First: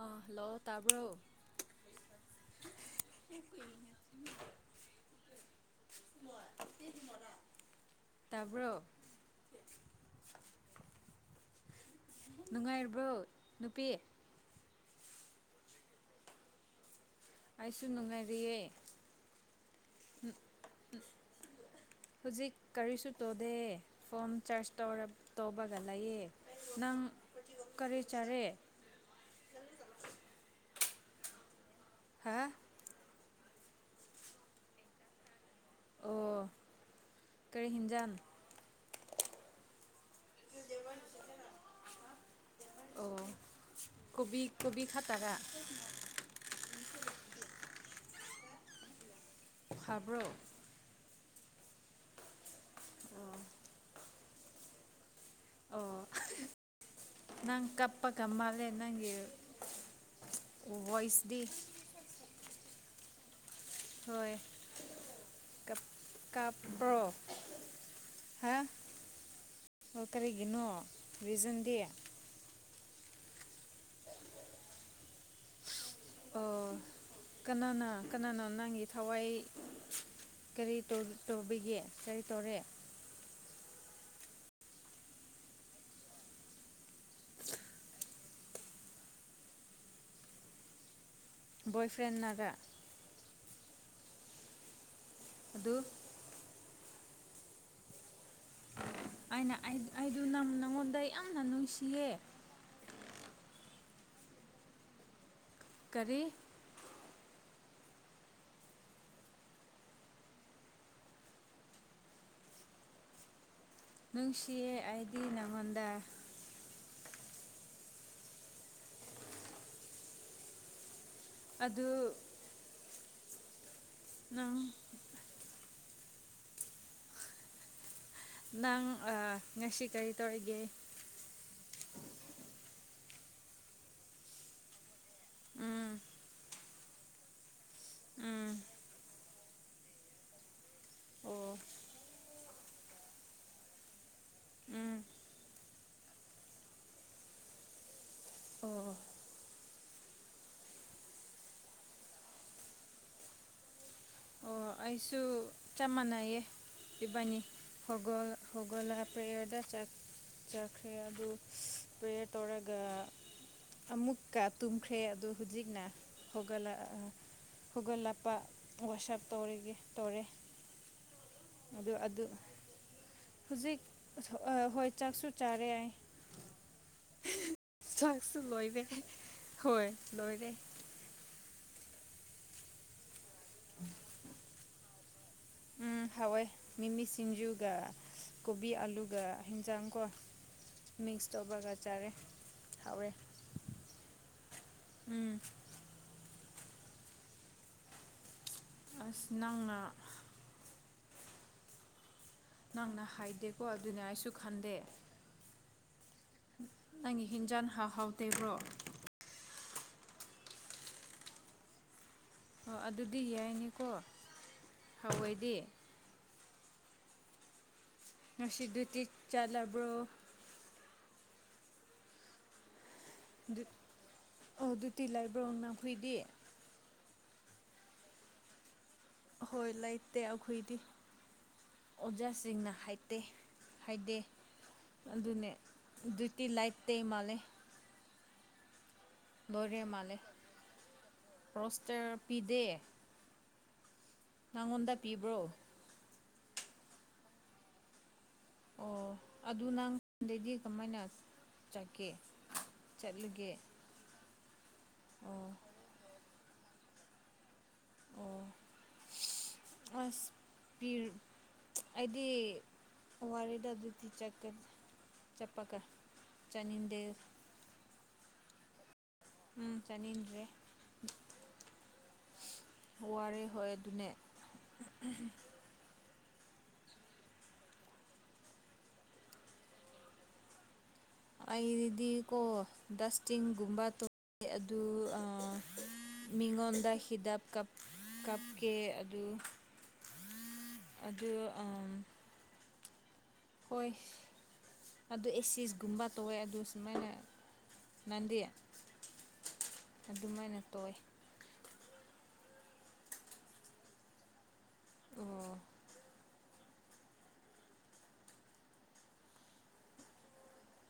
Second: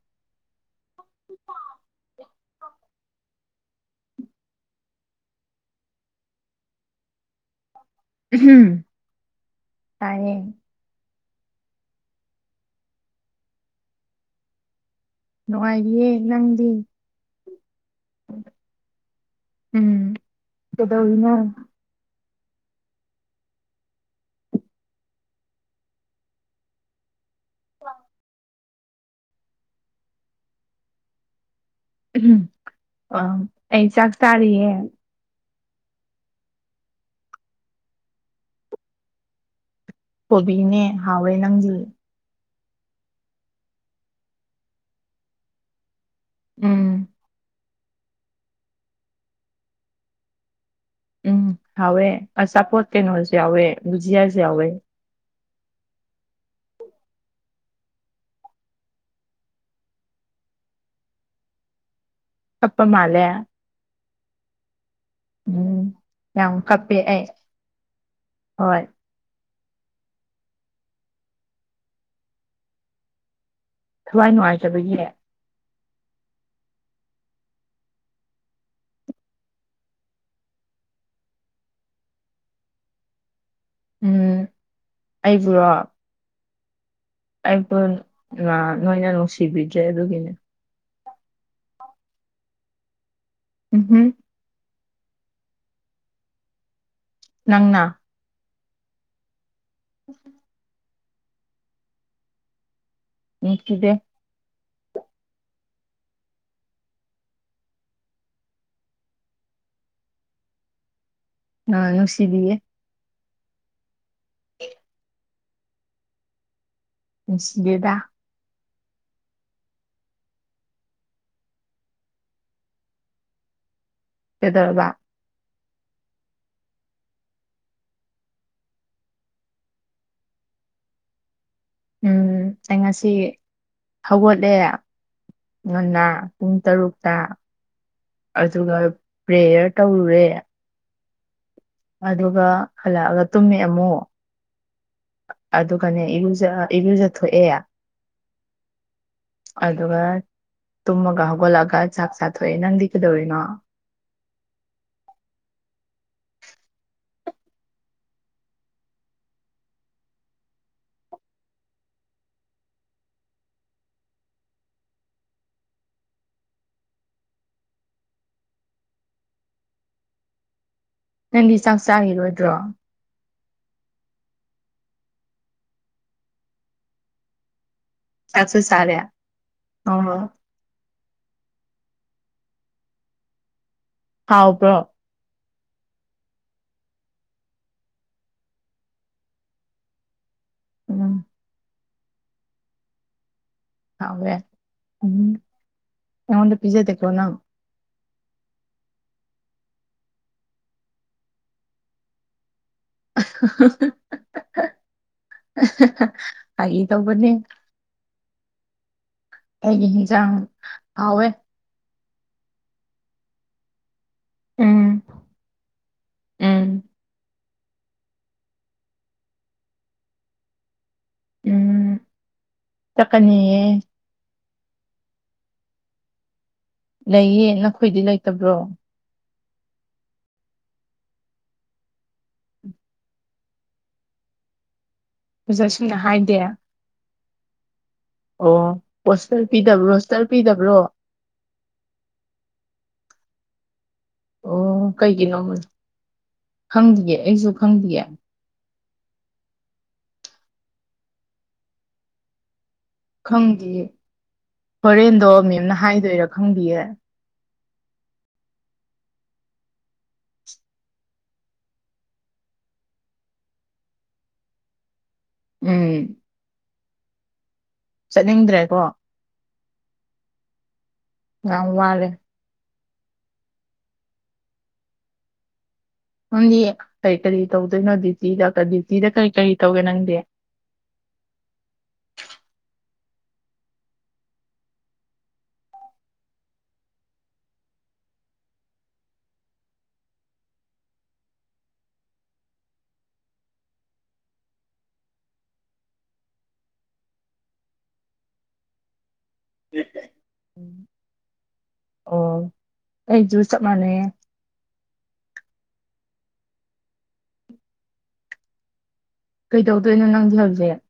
ꯑ ꯍꯜꯂꯣ ꯇꯥꯕ ꯇꯥꯕ꯭ꯔꯣ ꯎꯃꯍꯨꯝ ꯇꯥꯏꯌꯦ ꯅꯨꯡꯉꯥꯏꯔꯕ꯭ꯔꯣ ꯅꯨꯄꯤ ꯅꯨꯡꯉꯥꯏꯔꯤꯌꯦ ꯅꯪꯗꯤ ꯑꯩꯁꯨ ꯅꯨꯡꯉꯥꯏꯔꯤꯌꯦ ꯎꯝ ꯀꯩꯗꯧꯔꯤꯅꯣ ꯍꯧꯖꯤꯛ ꯀꯔꯤꯁꯨ ꯇꯧꯗꯦ ꯐꯣꯝ ꯆꯥꯔꯖ ꯇꯧꯔ ꯇꯧꯕꯒ ꯂꯩꯌꯦ ꯅꯪ ꯀꯔꯤ ꯆꯥꯔꯦ ꯍꯥ ꯎꯝ ꯑ ꯑꯩ ꯆꯥꯛ ꯆꯥꯔꯤꯌꯦ ꯑꯣ ꯀꯔꯤ ꯍꯤꯡꯖꯥꯟ ꯀꯣꯕꯤꯅꯦ ꯍꯥꯎꯋꯦ ꯅꯪꯗꯤ ꯑꯣ ꯀꯣꯕꯤ ꯀꯣꯕꯤ ꯈꯥ ꯇꯔꯥ ꯎꯝ ꯍꯕ꯭ꯔꯣ ꯎꯝ ꯍꯋꯦ ꯑꯆꯄꯣꯠ ꯀꯩꯅꯣ ꯁꯨ ꯌꯥꯎꯋꯦ ꯕꯨ ꯖꯤꯌꯥꯁꯨ ꯌꯥꯎꯋꯦ ꯑꯣ ꯅꯪ ꯀꯄ ꯀ ꯃꯥꯂꯦ ꯅꯪꯒꯤ ꯕꯣꯏꯁꯗꯤꯁ ꯇꯞꯄ ꯃꯥꯜꯂꯦ ꯍꯣꯏ ꯎꯝ ꯌꯥꯝ ꯀꯞꯄꯦ ꯀꯞꯄ꯭ꯔꯣ ꯑꯩ ꯍꯥ ꯍꯣꯏ ꯑꯣ ꯀꯔꯤꯒꯤꯅꯣ ꯔꯤꯖꯟꯗꯤ ꯊꯋꯥꯏ ꯅꯨꯡꯉꯥꯏꯇꯥꯕꯒꯤꯅꯦ ꯑꯣ ꯀꯅꯥꯅ ꯀꯅꯥꯅꯣ ꯅꯪꯒꯤ ꯊꯋꯥꯏ ꯀꯔꯤ ꯇꯣꯕꯤ ꯇꯧꯕꯤꯒꯦ ꯀꯔꯤ ꯇꯧꯔꯦ ꯎꯝ ꯑꯩꯕꯨꯔꯣ ꯑꯩꯕꯨ ꯅꯣꯏꯅ ꯅꯨꯡꯁꯤꯕꯤꯗ꯭ꯔꯦ ꯑꯗꯨꯒꯤꯅꯦ ꯕꯣꯏ ꯐ꯭ꯔꯦꯟꯅꯥꯒꯥ ꯎꯝ ꯍꯝ ꯑꯗꯨ ꯅꯪꯅ ꯑꯩꯅ ꯑꯩꯗꯨ ꯅ ꯅꯪꯉꯣꯟꯗ ꯌꯥꯝꯅ ꯅꯨꯡꯁꯤꯌꯦ ꯅꯨꯡꯁꯤꯗꯦ ꯀꯔꯤ ꯅꯨꯡꯁꯤꯗꯤꯌꯦ ꯅꯨꯡꯁꯤꯌꯦ ꯑꯩꯗꯤ ꯅꯪꯉꯣꯟꯗ ꯅꯨꯡ ꯁꯤꯗꯦꯗ ꯑꯗꯨ ꯅꯨꯡ ꯀꯩꯗꯧꯔꯕ ꯅꯪ ꯑꯥ ꯉꯁꯤ ꯀꯔꯤ ꯇꯧꯔꯤꯒꯦ ꯎꯝ ꯑꯩ ꯉꯁꯤ ꯍꯧꯒꯠꯂꯦ ꯎꯝ ꯉꯅꯥ ꯄꯨꯡ ꯇꯔꯨꯛꯇꯥ ꯎꯝ ꯑꯗꯨꯒꯥ ꯄ꯭ꯔꯦꯌꯔ ꯇꯧꯔꯨꯔꯦ ꯑꯣ ꯑꯗꯨꯒ ꯍꯜꯂꯛꯑꯒ ꯇꯨꯝꯃꯦ ꯑꯃꯨꯛ ꯎꯝ ꯑꯗꯨꯒꯅꯦ ꯏꯔꯨꯖ ꯏꯔꯨꯖꯊꯣꯑꯦ ꯑꯣ ꯑꯗꯨꯒ ꯇꯨꯝꯃꯒ ꯍꯧꯒꯠꯂꯛꯑꯒ ꯆꯥꯛ ꯆꯥꯊꯣꯛꯑꯦ ꯅꯪꯗꯤ ꯀꯩꯗꯧꯔꯤꯅꯣ ꯑꯣ ꯑꯩꯁꯨ ꯆꯞ ꯃꯥꯟꯅꯩꯌꯦ ꯄꯕꯥꯅꯤ ꯍꯒꯣꯜ ꯍꯒꯣꯂ ꯄ꯭ꯔꯦꯌꯔꯗ ꯆ ꯆꯈꯔꯤ ꯑꯗꯨ ꯑꯗꯨ ꯄꯦꯌꯔ ꯇꯣꯔꯒ ꯑꯃꯨꯛꯀ ꯇꯨꯝꯈ꯭ꯔꯦ ꯑꯗꯨ ꯍꯧꯖꯤꯛꯅ ꯍꯧꯒꯠꯂꯛ ꯍꯧꯒꯜꯂꯛꯞꯄ ꯋꯥꯁꯞ ꯇꯧꯔꯤꯒꯦ ꯇꯧꯔꯦ ꯅꯪꯗꯤ ꯆꯥꯛ ꯑꯗꯨ ꯑꯗꯨ ꯆꯥꯈꯤꯔꯣꯏꯗ꯭ꯔꯣ ꯍꯧꯖꯤꯛ ꯍꯣꯏ ꯆꯥꯛꯁꯨ ꯆꯥꯔꯦ ꯌꯥꯏ ꯆꯥꯛꯁꯨ ꯂꯣꯏꯔꯦ ꯍꯣꯏ ꯑꯣ ꯂꯣꯏꯔꯦ ꯎꯝ ꯍꯥꯎꯕ꯭ꯔꯣ ꯎꯝ ꯍꯋꯏ ꯃꯤꯃꯤ ꯁꯤꯡꯖꯨꯒ ꯀꯣꯕꯤ ꯑꯂꯨꯒ ꯍꯟꯖꯥꯡꯀꯣ ꯃꯁ ꯎꯝ ꯇꯕꯒ ꯆꯔꯦ ꯍꯋꯦ ꯎꯝ ꯑꯩꯉꯣꯟꯗ ꯄꯤꯖꯦ ꯊꯂꯣꯅ ꯑꯁꯤ ꯅꯪꯅ ꯅꯪꯅ ꯍꯥꯏꯗꯦꯀꯣ ꯑꯗꯨꯅꯦ ꯑꯩꯁꯨ ꯈꯟꯗꯦ ꯑ ꯅꯪꯒꯤ ꯍꯤꯟꯖꯥꯟ ꯍꯥꯎꯍꯥꯎꯇꯦꯕ꯭ꯔꯣ ꯑꯩꯒꯤ ꯍ ꯆ ꯍꯋꯦ ꯑꯣ ꯑꯗꯨꯗꯤ ꯌꯥꯏꯅꯦꯀꯣ ꯎꯝ ꯍꯑꯣꯏꯗꯤ ꯎꯝ ꯉꯁꯤ ꯇ ꯆꯥ ꯂꯕꯣ ꯎꯝ ꯑꯗꯨ ꯆꯠꯀꯅꯤꯌꯦ ꯑꯣ ꯇꯤ ꯂꯥꯏ ꯕ꯭ꯔꯥꯎꯅꯥꯈꯨꯏꯗꯤ ꯂꯩꯌꯦ ꯅꯈꯣꯏꯗꯤ ꯂꯩꯇꯕ꯭ꯔꯣ ꯍꯣꯏ ꯂꯩꯇꯦ ꯑꯩꯈꯣꯏꯗꯤ ꯑꯣꯖꯥꯁꯤꯡꯅ ꯍꯥꯏꯇꯦ ꯍꯥꯏꯗꯦ ꯑꯗꯨꯅꯦ ꯑꯣꯖꯥꯁꯤꯡꯅ ꯍꯥꯏꯗꯦ ꯏꯇꯤ ꯂꯥꯏꯠ ꯇꯩ ꯃꯥꯜꯂꯦ ꯑꯣ ꯄꯣꯁꯇꯔ ꯂꯔꯦ ꯄꯤꯗꯕ꯭ꯔꯣ ꯃꯥꯂꯦ ꯁ꯭ꯇꯔ ꯄꯤꯗꯕ꯭ꯔꯣ ꯔꯣꯁꯇꯔ ꯄꯤꯗꯦ ꯑꯣ ꯅꯪꯉꯣꯟꯗ ꯄꯤꯕ꯭ꯔꯣ ꯀꯩꯒꯤꯅꯣꯃ ꯈꯪꯗꯌꯦꯦ ꯑꯩꯁꯨ ꯈꯪꯗꯌꯦ ꯑꯣ ꯑꯗꯨ ꯅꯪꯣꯟꯗꯩꯗꯤ ꯀꯃꯥꯏꯅ ꯆꯠꯀꯦ ꯆꯠꯂꯒꯦ ꯈꯪꯒꯤꯦ ꯍꯣꯔꯦꯟꯗꯣ ꯑꯣ ꯃꯦꯝꯅ ꯍꯥꯏꯗꯣꯏꯔꯥ ꯈꯪꯕꯤꯌꯦ ꯑꯣ ꯑꯁ ꯄ ꯑꯩꯗꯤ ꯋꯥꯔꯤꯗ ꯑꯗꯨꯗꯤ ꯆꯠꯄꯒ ꯎꯝ ꯆꯥꯅꯤꯡꯗꯦ ꯆꯠꯅꯤꯡꯗ꯭ꯔꯦꯀꯣ ꯎꯝ ꯆꯅꯤꯤꯟꯔꯤ ꯑ ꯃꯥꯂꯦ ꯋꯥꯔꯦ ꯍꯣꯏ ꯑꯗꯨꯅꯦ ꯅꯪꯗꯤ ꯀꯔꯤ ꯀꯔꯤ ꯇꯧꯗꯣꯏꯅꯣ ꯗ꯭ꯌꯨꯇꯤ ꯗꯇ ꯗ꯭ꯌꯨꯇꯤꯗ ꯀꯔꯤ ꯀꯔꯤ ꯇꯧꯒꯦ ꯅꯪꯗꯤ ꯑꯏꯔꯤꯗꯤ ꯀꯧꯕ ꯗꯁꯇꯤꯡꯤꯡ ꯃꯕꯥ ꯇꯣ ꯑꯗꯨ ꯃꯤꯉꯣꯟꯗ ꯍꯤꯗꯞ ꯀꯥꯞꯀꯦ ꯑꯗꯨ ꯑꯗ ꯑ ꯑꯣꯏꯣꯏ ꯑꯗꯨ ꯑꯦ ꯁꯤꯁꯒꯨꯝꯕ ꯇꯧꯋꯦ ꯑꯗꯨ ꯁꯨꯃꯥꯏꯅ ꯅꯪꯗꯤ ꯑꯗꯨꯃꯥꯏꯅ ꯇꯧ ꯑꯩꯁꯨꯨ ꯆꯞ ꯃꯥꯟꯅꯦ ꯑꯣ ꯀꯩꯇꯧꯗꯣꯏꯅꯣ ꯅꯪꯗꯤꯦ ꯍꯧꯁꯛ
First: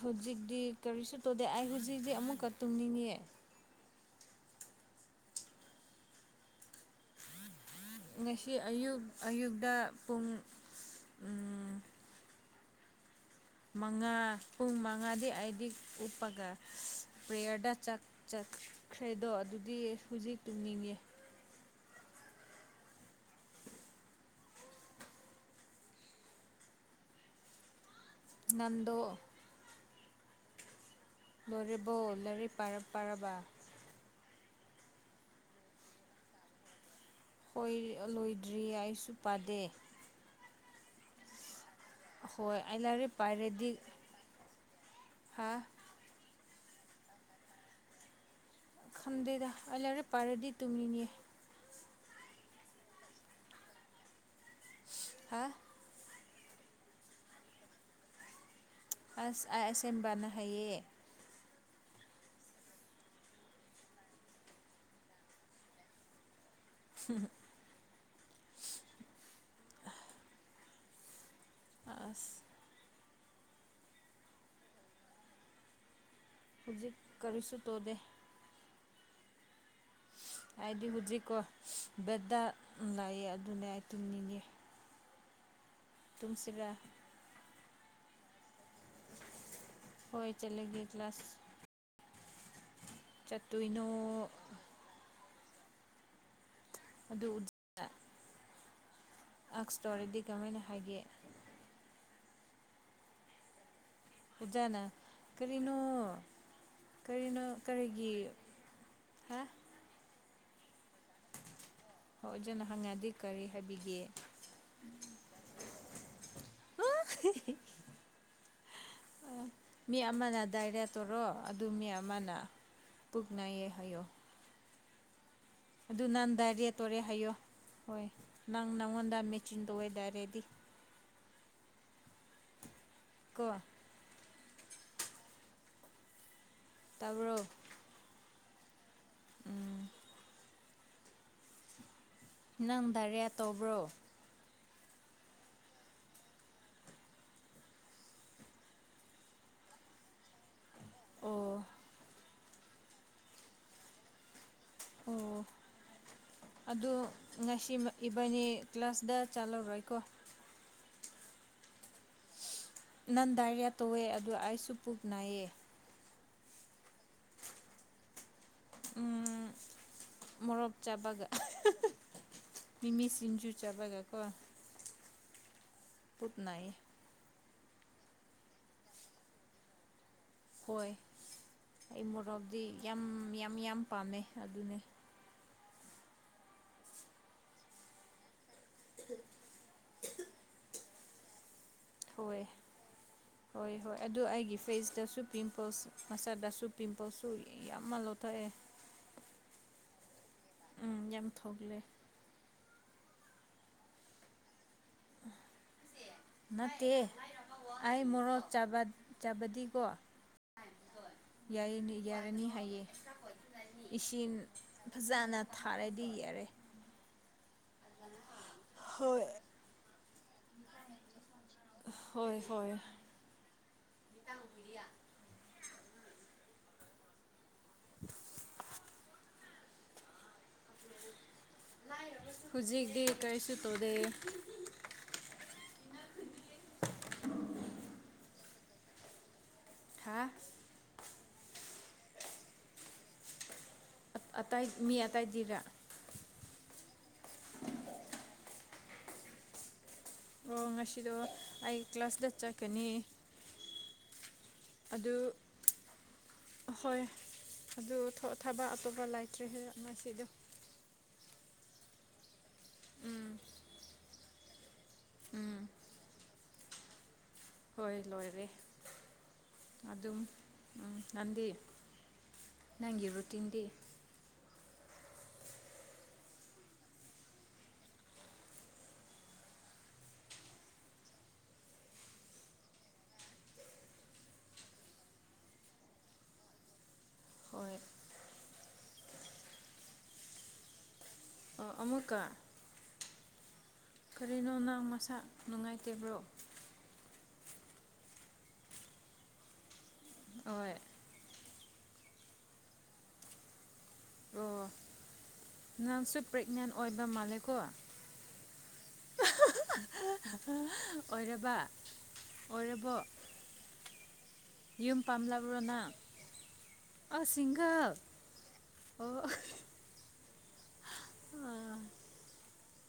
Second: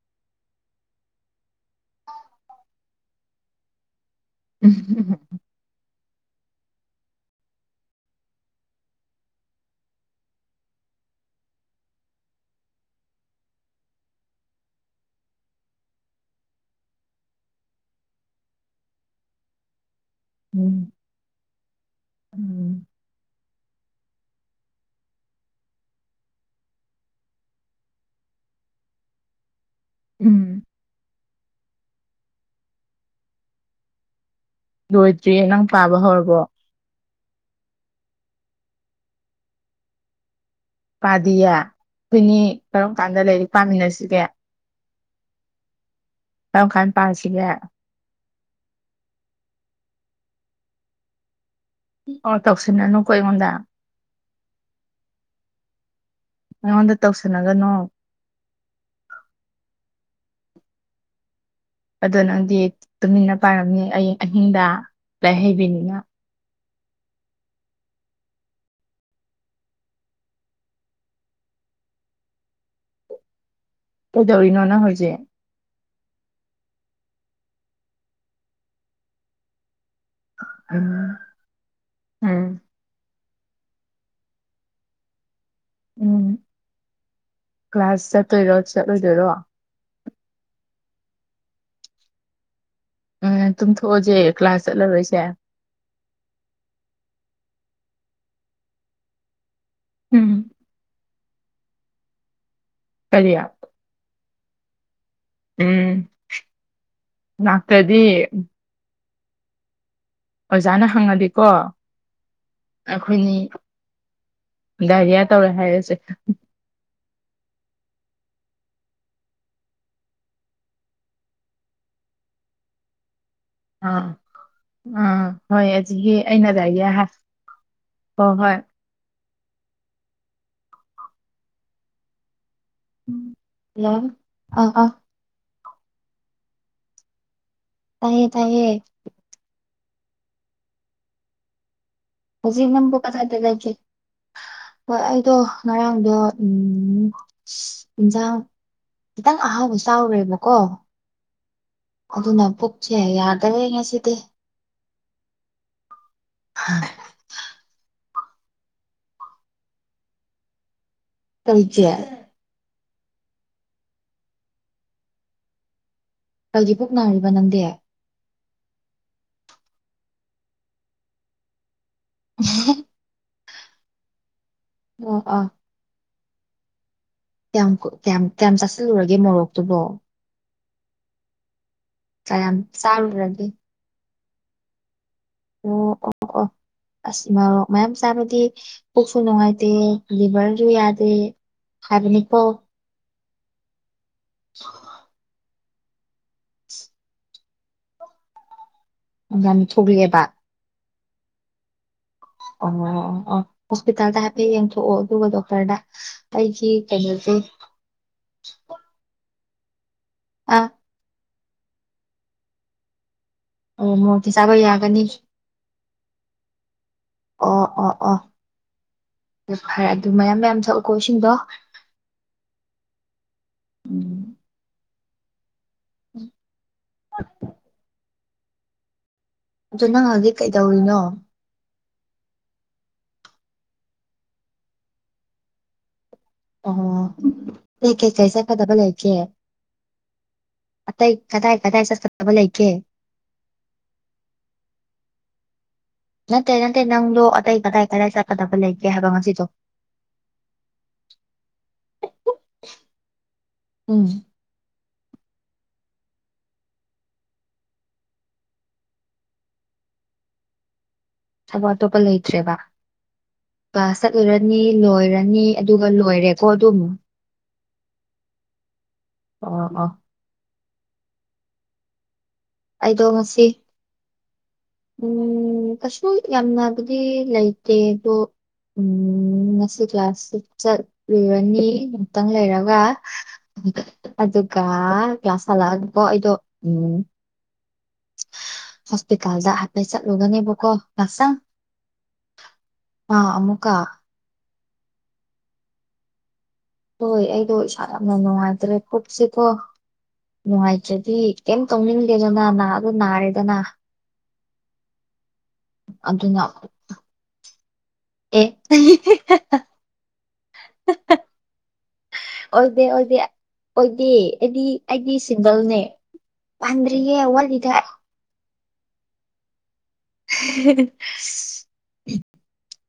ꯍꯧꯖꯤꯛꯇꯤ ꯀꯔꯤꯁꯨ ꯇꯧꯗꯦ ꯑꯩ ꯍꯧꯖꯤꯛꯇꯤ ꯑꯃꯨꯛꯀ ꯇꯨꯝꯅꯤꯅꯦꯌꯦ ꯎꯝ ꯉꯁꯤ ꯑꯌꯨꯛ ꯑꯌꯨꯛꯇ ꯄꯨꯡ ꯃꯉꯥ ꯄꯨꯡ ꯃꯉꯥꯗꯤ ꯑꯩꯗꯤ ꯎꯞꯄꯒ ꯄ꯭ꯔꯦꯌꯔꯗ ꯆ ꯈ꯭ꯔꯦꯗꯣ ꯑꯗꯨꯗꯤ ꯍꯨꯖꯤꯛ ꯇꯨꯝꯅꯤꯡꯉꯦ ꯎꯝ ꯅꯟꯗꯣ ꯎꯝ ꯂꯣꯏꯔꯤꯕꯣ ꯂꯥꯏꯔꯤꯛ ꯄꯥꯔꯕ ꯂꯣꯏꯗ꯭ꯔꯤ ꯅꯪ ꯄꯥꯕ ꯍꯧꯔꯕꯣ ꯂꯣꯏꯗ꯭ꯔꯤ ꯑꯩꯁꯨ ꯄꯥꯗꯦ ꯄꯥꯗꯤꯌꯦ ꯈꯣꯏꯅꯤ ꯍꯣꯏ ꯑꯩ ꯀꯔꯝ ꯀꯥꯟꯗ ꯂꯥꯏꯔꯤꯛ ꯄꯥꯃꯤꯟꯅꯁꯤꯒꯦ ꯍꯥꯥ ꯀꯝ ꯈꯥꯟ ꯄꯥꯔꯁꯤꯒꯦ ꯈꯝꯗꯦꯗ ꯑꯂꯎꯔ ꯄꯥꯔꯥꯗꯤ ꯇꯨꯡꯃꯤꯅꯤ ꯑꯣ ꯇꯧꯁꯤꯅꯅꯨ ꯀꯣ ꯑꯩꯉꯣꯟꯗ ꯍꯥ ꯑꯩꯉꯣꯟꯗ ꯇꯧꯁꯟꯅꯒꯅꯣ ꯑꯁ ꯑꯁꯦꯡꯕꯅ ꯍꯥꯏꯌꯦ ꯑꯗꯣ ꯅꯪꯗꯤ ꯇꯨꯃꯤꯟꯅ ꯄꯥꯔꯝꯃꯤ ꯑꯩ ꯑꯍꯤꯡꯗ ꯂꯥꯏ ꯍꯩꯕꯤꯅꯤꯅ ꯍꯝ ꯑꯁ ꯀꯩꯗꯧꯔꯤꯅꯣ ꯅꯪ ꯍꯧꯖꯤꯛ ꯍꯧꯖꯤꯛ ꯀꯔꯤꯁꯨ ꯇꯧꯗꯦ ꯍꯥꯏꯗꯤ ꯎꯝ ꯍꯧꯨꯗ꯭ꯔꯤꯀꯣ ꯕꯦꯗꯥ ꯎꯝ ꯂꯥꯛꯑꯦ ꯑꯗꯨꯅꯦ ꯑꯩ ꯇꯨꯝꯅꯤꯡꯉꯦ ꯎꯝ ꯇꯨꯝꯁꯤꯔ ꯀ꯭ꯂꯥꯁ ꯆꯠꯇꯣꯏꯔꯣ ꯆꯠꯂꯣꯏꯗꯣꯏꯔꯣ ꯍꯣꯏ ꯆꯠꯂꯦꯒꯦ ꯀ꯭ꯂ ꯀ꯭ꯂꯥꯁ ꯎꯝ ꯆꯠꯇꯣꯏꯅꯣ ꯇꯨꯝꯊꯣꯛꯑꯁꯦ ꯀ꯭ꯂꯥꯁ ꯆꯠꯂꯔꯣꯏꯁꯦ ꯑꯗꯨ ꯎ ꯑꯁꯇꯣꯔꯤꯗꯤ ꯎꯝ ꯀꯃꯥꯏꯅ ꯍꯥꯏꯒꯦ ꯀꯔꯤ ꯑꯣꯖꯥꯅ ꯀꯔꯤꯅꯣ ꯎꯝ ꯀꯔꯤꯅꯣ ꯂꯥꯛꯇ꯭ꯔꯗꯤ ꯀꯔꯤꯒꯤ ꯍꯥ ꯑꯣꯖꯥꯅ ꯍꯪꯉꯗꯤꯀꯣ ꯍꯣꯏ ꯑꯣꯖꯥꯅ ꯍꯪꯉꯗꯤ ꯑꯩꯈꯣꯏꯅꯤ ꯀꯔꯤ ꯍꯥꯏꯕꯤꯒꯦ ꯗꯥꯔꯤꯌꯥ ꯇꯧꯔꯦ ꯍꯥꯏꯔꯁꯦ [inaudible] ꯃꯤ ꯑꯃꯅ ꯗꯥꯏꯔꯤꯌꯥ ꯇꯧꯔꯣ ꯑꯗꯨ ꯃꯤ ꯑꯃꯅ ꯄꯨꯛꯅꯥꯩ ꯍꯥꯏꯌ ꯑꯥ ꯑꯥ ꯍꯣꯏ ꯑꯗꯨ ꯑꯗꯨꯒꯤ ꯅꯪ ꯗꯥꯏꯔꯦ ꯑꯩꯅꯗꯥꯏꯒꯤ ꯇꯣꯔꯦ ꯍꯥꯏ ꯍꯥꯏꯌꯣ ꯍꯣꯏ ꯅꯪ ꯅꯪꯉꯣꯟꯗ ꯃꯤ ꯆꯤꯟꯗ ꯑꯣꯏ ꯗꯏꯔꯦꯗꯤ ꯀꯣ ꯍꯂ ꯑ ꯑꯥ ꯇꯕ꯭ꯔꯣ ꯇꯥꯏꯌꯦ ꯇꯥꯏꯌꯦ ꯖꯤ ꯅꯪ ꯅꯦꯝꯕꯨꯨ ꯗꯥꯏꯔꯤꯌꯥ ꯀꯁꯥꯏꯗ ꯀ ꯇꯧꯕ꯭ꯔꯣ ꯍꯣꯏ ꯑꯩꯗꯣ ꯉꯔꯥꯡꯗꯣ ꯎꯝ ꯏꯟꯖꯥꯡ ꯈꯤꯇꯪ ꯑꯍꯥꯎꯕ ꯆꯥꯎꯔꯦꯕꯀꯣ ꯑꯣ ꯑꯗꯨꯅ ꯄꯨꯛꯁꯦ ꯌꯥꯗꯕꯦ ꯉꯁꯤꯗꯤ ꯑꯣ ꯑꯗꯨ ꯉꯁꯤꯃꯛ ꯏꯕꯅꯤ ꯀ꯭ꯂꯁꯗ ꯆꯂꯨ ꯔꯀꯣ ꯇꯖꯦ [unintelligible] ꯅꯟ ꯗꯥꯏꯔꯤꯌꯥ ꯇꯧꯑꯦ ꯑꯗꯨ ꯑꯩꯁꯨ ꯄꯨꯛ ꯅꯥꯏꯌꯦ ꯀꯜꯒꯤ ꯄꯨꯛ ꯅꯥꯔꯤꯕ ꯅꯝꯗꯦꯦ ꯎ ꯃꯣꯔꯣꯛ ꯆꯥꯕꯒ ꯃꯤꯃꯤꯁꯤꯟꯖꯨ ꯆꯕꯒꯥ ꯀꯧꯕ ꯑꯣ ꯑ ꯄꯨꯠꯅꯥꯏ ꯀꯌꯥꯝ ꯀꯌꯥꯝ ꯀꯌꯥꯝ ꯆꯥꯁꯤꯜꯂꯨꯔꯒꯦ ꯃꯣꯔꯣꯛꯇꯨꯕꯣ ꯍꯣꯏ ꯑꯩ ꯃꯣꯔꯣꯛꯗꯤ ꯌꯥꯝ ꯌꯥꯝ ꯌꯥꯝ ꯄꯥꯝꯃꯦ ꯑꯗꯨꯅꯤ ꯑꯣ ꯑꯣ ꯑꯣ ꯑꯁ ꯏꯚ ꯃꯌꯥꯝ ꯆꯥꯕꯗꯤ ꯀꯛꯁꯨ ꯅꯨꯡꯉꯥꯏꯇꯦ ꯂꯤꯚꯔꯁꯨ ꯌꯥꯗꯦ ꯍꯥꯏꯕꯅꯤꯀꯣ ꯍꯣꯏ ꯍꯣꯏ ꯍꯣꯏ ꯑꯗꯨ ꯑꯩꯒꯤ ꯐꯦꯁꯇꯁꯨ ꯄꯤꯝ ꯄꯝꯄ ꯃꯁꯗꯁꯨ ꯄꯤꯝꯄꯜꯁꯨ ꯌꯥꯝꯅ ꯂꯧꯊꯣꯛꯑꯦ ꯉꯅ ꯊꯣꯛꯂꯛꯑꯦꯕ ꯎꯝ ꯌꯥꯝ ꯊꯣꯛꯂꯦ ꯑꯣ ꯑꯣ ꯍꯁꯄꯤꯇꯥꯜ ꯇ ꯍꯕꯡ ꯊꯣꯛꯑꯣ ꯑꯗꯨꯒ ꯗꯣꯛꯇꯔꯅ ꯑꯩꯁꯤ ꯅꯠꯇꯦ ꯀꯩꯅꯣꯁꯦ ꯆꯕꯗꯤꯀꯣ ꯑꯥ ꯌꯥꯏ ꯌꯥꯔꯅꯤ ꯍꯥꯏꯌꯦ ꯃꯣꯔꯣꯛꯇꯤ ꯏꯁꯤꯡ ꯆꯥꯕ ꯌꯥꯒꯅꯤ ꯐꯖꯅ ꯊꯥꯔꯗꯤ ꯌꯦꯔꯦ ꯑꯣ ꯑꯣ ꯑꯣ ꯍꯣꯏ ꯑꯗꯨ ꯐꯔꯦ ꯑꯗꯨ ꯃꯌꯥꯝ ꯃꯌꯥꯝ ꯁꯛꯎꯀꯣ ꯏꯁꯤꯡꯗꯣ ꯍꯣꯏ ꯍꯣꯏ ꯎꯝ ꯑꯗꯣ ꯅꯪ ꯍꯧꯖꯤꯛ ꯀꯩꯗꯧꯔꯤꯅꯣ ꯍꯧꯖꯤꯛꯇꯤ ꯀꯔꯤꯁꯨ ꯇꯧꯗꯦ ꯂꯆꯦ ꯊꯥ ꯀꯇꯩ ꯀꯗꯥꯏ ꯀꯗꯥꯏ ꯆꯠꯀꯗꯕ ꯂꯩꯒꯦ ꯑꯇꯥꯏ ꯃꯤ ꯑꯇꯥꯏꯗꯤꯔꯥ ꯅꯠꯇꯦ ꯅꯠꯇꯦ ꯅꯪꯗꯣ ꯑꯇꯩ ꯀꯗꯥꯏ ꯀꯗꯥꯏ ꯆꯠꯀꯗꯕ ꯂꯩꯒꯦ ꯍꯥꯏꯕ ꯉꯁꯤꯗꯣ ꯑꯣ ꯉꯁꯤꯗꯣ ꯑꯩ ꯀ꯭ꯂꯥꯁꯇ ꯆꯠꯀꯅꯤ ꯎꯝ ꯑꯗꯨ ꯍꯣꯏ ꯑꯗꯨ ꯊ ꯑ ꯊꯕ ꯑꯇꯣꯞꯄ ꯂꯩꯥꯏꯇ꯭ꯔꯦ ꯉꯁꯤꯗꯣ ꯊꯕꯛ ꯑꯇꯣꯞꯄ ꯂꯩꯇ꯭ꯔꯦꯕ ꯎꯝ ꯆꯠꯂꯨꯔꯅꯤ ꯂꯣꯏꯔꯅꯤ ꯎꯝ ꯑꯗꯨꯒ ꯂꯣꯏꯔꯦꯀꯣ ꯑꯗꯨꯝ ꯍꯣꯏ ꯂꯣꯏꯔꯦ ꯑ ꯑꯥ ꯑꯗꯨꯝ ꯎꯝ ꯅꯪꯗꯤ ꯑꯩꯗꯣ ꯅꯪꯒꯤꯕ꯭ꯔꯣ ꯉꯁꯤ ꯇꯤꯟꯗꯤ ꯎꯝ ꯀꯩꯁꯨ ꯌꯥꯝꯅꯕꯨꯗꯤ ꯂꯩꯇꯦ ꯑꯗꯣ ꯎꯝ ꯉꯁꯤ ꯀ꯭ꯂꯥꯁ ꯆꯠꯂꯤꯨꯔꯅꯤ ꯑꯃꯨꯛꯇꯪ ꯂꯩꯔꯒ ꯑꯗꯨꯒ ꯀꯌꯥ ꯁꯥꯂꯛꯑꯒꯀꯣ ꯑꯩꯗꯣ ꯎꯝ ꯍꯣꯏ ꯍꯣꯁꯄꯤꯇꯥꯜꯗ ꯍꯥꯏꯐꯄꯦꯠ ꯆꯠꯂꯨꯒꯅꯦꯕꯀꯣ ꯉꯁꯪ ꯑꯃꯨꯛꯀ ꯑꯥ ꯑꯃꯃꯨꯀ ꯀꯔꯤꯅꯣ ꯅꯪ ꯃꯁꯥ ꯅꯨꯡꯉꯥꯏꯇꯕ꯭ꯔꯣ ꯍꯣꯏ ꯑꯩꯗꯣ ꯏꯁꯥ ꯌꯥꯝꯅ ꯅꯨꯡꯉꯥꯏꯇ꯭ꯔꯦ ꯄꯣꯠꯁꯤꯀꯣ ꯍꯣꯏ ꯅꯨꯡꯉꯥꯏꯖꯗꯤ ꯀꯩꯝ ꯇꯧꯅꯤꯡꯒꯦꯗꯣꯅ ꯅꯥꯗꯣ ꯅꯥꯔꯦꯗꯅ ꯑꯣ ꯅꯪꯁꯨ ꯑꯗꯨꯅ ꯄ꯭ꯔꯦꯒꯅꯦꯟ ꯑꯣꯏꯕ ꯃꯥꯜꯂꯦꯀꯣ [unintelligible] ꯑꯣꯏꯔꯕ ꯑꯣꯏꯗꯦ ꯑꯣꯏꯔꯕꯣ ꯑꯣꯏꯗꯦ ꯑꯣꯏꯗꯦ ꯑꯩꯗꯤ ꯌꯨꯝ ꯑꯩꯗꯤ ꯄꯥꯝꯂꯕ꯭ꯔꯣ ꯟꯒꯜꯅꯦ ꯅꯪ ꯑ ꯄꯟ꯭ꯌꯦꯦ ꯋꯥꯜꯗ ꯁꯤꯡꯒꯜ ꯑꯣ [inaudible]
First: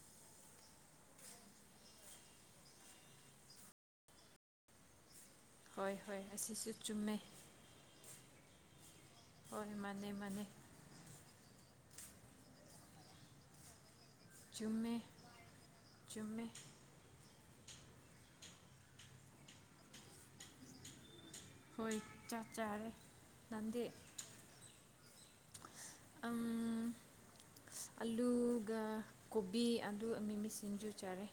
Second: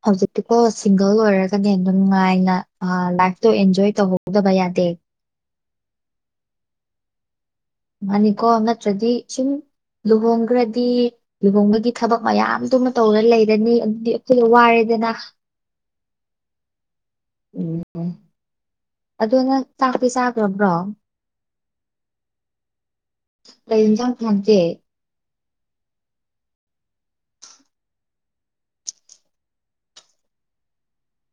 ꯍꯧꯖꯤꯛꯇꯤꯀꯣ ꯁꯤꯡꯒꯜ ꯑꯣꯏꯔꯒꯗꯤ ꯑꯗꯨꯝ ꯉꯥꯏꯅ ꯂꯥꯏꯐꯇꯣ ꯑꯦꯟꯖꯣꯏ ꯇꯧꯍꯧꯗꯕ ꯌꯥꯗꯦ ꯗ ꯍꯣꯏ ꯍꯣꯏ ꯑꯁꯤꯁꯨ ꯆꯨꯝꯃꯦ ꯃꯥꯅꯤꯀꯣ ꯅꯠꯇ꯭ꯔꯗꯤ ꯁꯨꯝ ꯍꯣꯏ ꯃꯥꯅꯦ ꯃꯥꯅꯦ ꯂꯨꯍꯣꯡꯈ꯭ꯔꯗꯤ ꯂꯨꯍꯣꯡꯕ ꯒꯤ ꯊꯕꯛ ꯃꯌꯥꯝꯗꯨꯃ ꯇꯧꯔ ꯂꯩꯔꯅꯤ ꯑꯗꯨꯗꯤ ꯁꯤꯂꯣ ꯆꯨꯝꯃꯦ ꯋꯥꯔꯦꯗꯅ ꯆꯨꯝꯃꯦ ꯎꯝ ꯑꯗꯨ ꯅꯪ ꯆꯥꯛꯇꯤ ꯆꯥꯈ꯭ꯔꯕ꯭ꯔꯣ ꯍꯣꯏ ꯆꯥ ꯆꯥꯔꯦ ꯅꯪꯗꯤ ꯟꯖꯝ ꯊꯪꯇꯦ ꯑ ꯑꯂꯨꯒ ꯀꯣꯕꯤ ꯑꯂꯨ ꯃꯤꯃꯤ ꯁꯤꯡꯖꯨ ꯆꯥꯔꯦ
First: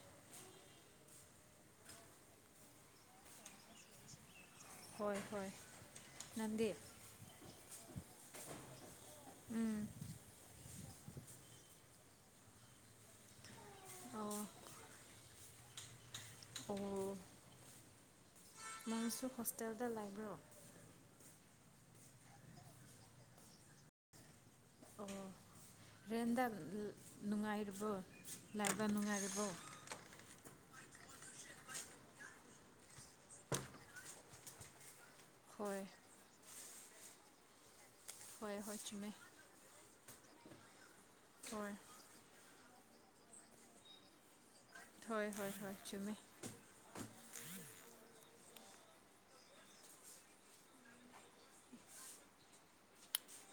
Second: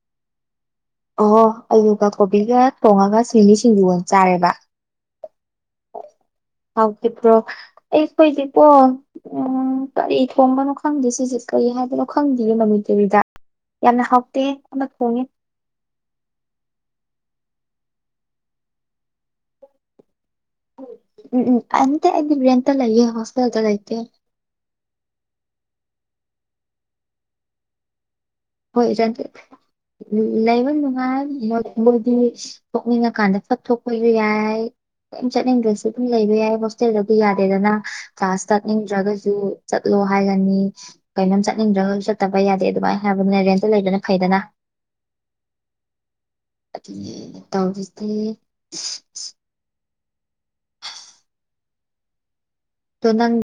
ꯑꯣꯍꯣ ꯑꯗꯨꯒ ꯀꯣꯕꯤꯒ ꯇꯣꯡꯉꯒ ꯁꯤꯡꯃꯤ ꯁꯤꯡꯖꯒꯣꯟ ꯆꯥꯔꯦꯕ ꯍꯣꯏ ꯍꯣꯏ ꯅꯪꯗꯤ ꯍꯥꯎꯒꯤ ꯄ꯭ꯔꯣ ꯑꯩ ꯀꯣꯏꯗꯤ ꯄꯣ ꯎ ꯎꯝ ꯇꯔꯤꯊ ꯀꯝꯕꯅ ꯈꯪꯗꯦ ꯁꯤꯁꯦ ꯀꯩ ꯍꯥꯏꯕꯅꯣ ꯈꯪꯗꯦꯒꯦ ꯃꯃꯤꯨ ꯇꯨꯔꯤꯗ ꯌꯥꯝꯅ ꯑꯣ ꯍꯥꯎꯇꯦ ꯑꯃ ꯊꯣꯡꯉꯦ ꯑꯣ ꯃꯣꯏꯁꯨ ꯍꯣꯁꯇꯦꯜꯗ ꯂꯥꯏꯕ꯭ꯔꯣ ꯎꯝ ꯑꯦꯇ ꯂꯌꯦꯦ ꯍꯣꯁꯄꯤꯦꯦꯜꯗ ꯂꯩꯥꯏꯇꯩ ꯑꯣ ꯔꯦꯟꯗ ꯅꯨꯡꯉꯥꯏꯔꯕꯣ ꯍꯣꯏ ꯂꯩꯕ ꯅꯨꯡꯉꯥꯏ ꯃꯣꯏꯗꯤꯅꯤꯡ ꯀꯥꯟꯗ ꯐꯠ ꯊꯣꯛꯄꯁꯨ ꯌꯥꯏ ꯀꯝ ꯍꯣꯏ ꯆꯠꯅꯤꯡꯗ꯭ꯔꯁꯨ ꯑꯗꯨꯝ ꯂꯩꯕ ꯌꯥꯏ ꯍꯣꯁꯇꯦꯜꯗꯗꯤ ꯌꯥꯗꯦꯗꯅ ꯀ꯭ꯂꯥꯁ ꯍꯣꯏ ꯍꯣꯏ ꯆꯨꯝꯃꯦ ꯆꯠꯅꯤꯡꯗ꯭ꯔꯒꯁꯨ ꯆꯠꯂꯣ ꯍꯥꯏꯒꯅꯤ ꯀꯩꯅꯣꯝ ꯍꯣꯏ ꯆꯠꯅꯤꯡꯗ꯭ꯔꯒꯁꯨ ꯆꯠꯇꯕ ꯌꯥꯗꯦ ꯑꯗꯨꯃꯥꯏꯅ ꯍꯥꯏꯕꯅꯦ ꯔꯦꯟꯇ ꯂꯩꯗꯅ ꯐꯩꯗꯅ ꯍꯣꯏ ꯍꯣꯏ ꯍꯣꯏ ꯆꯨꯝꯃꯦ ꯑꯗꯨ ꯇꯔꯤꯁꯦ ꯣ ꯅꯪ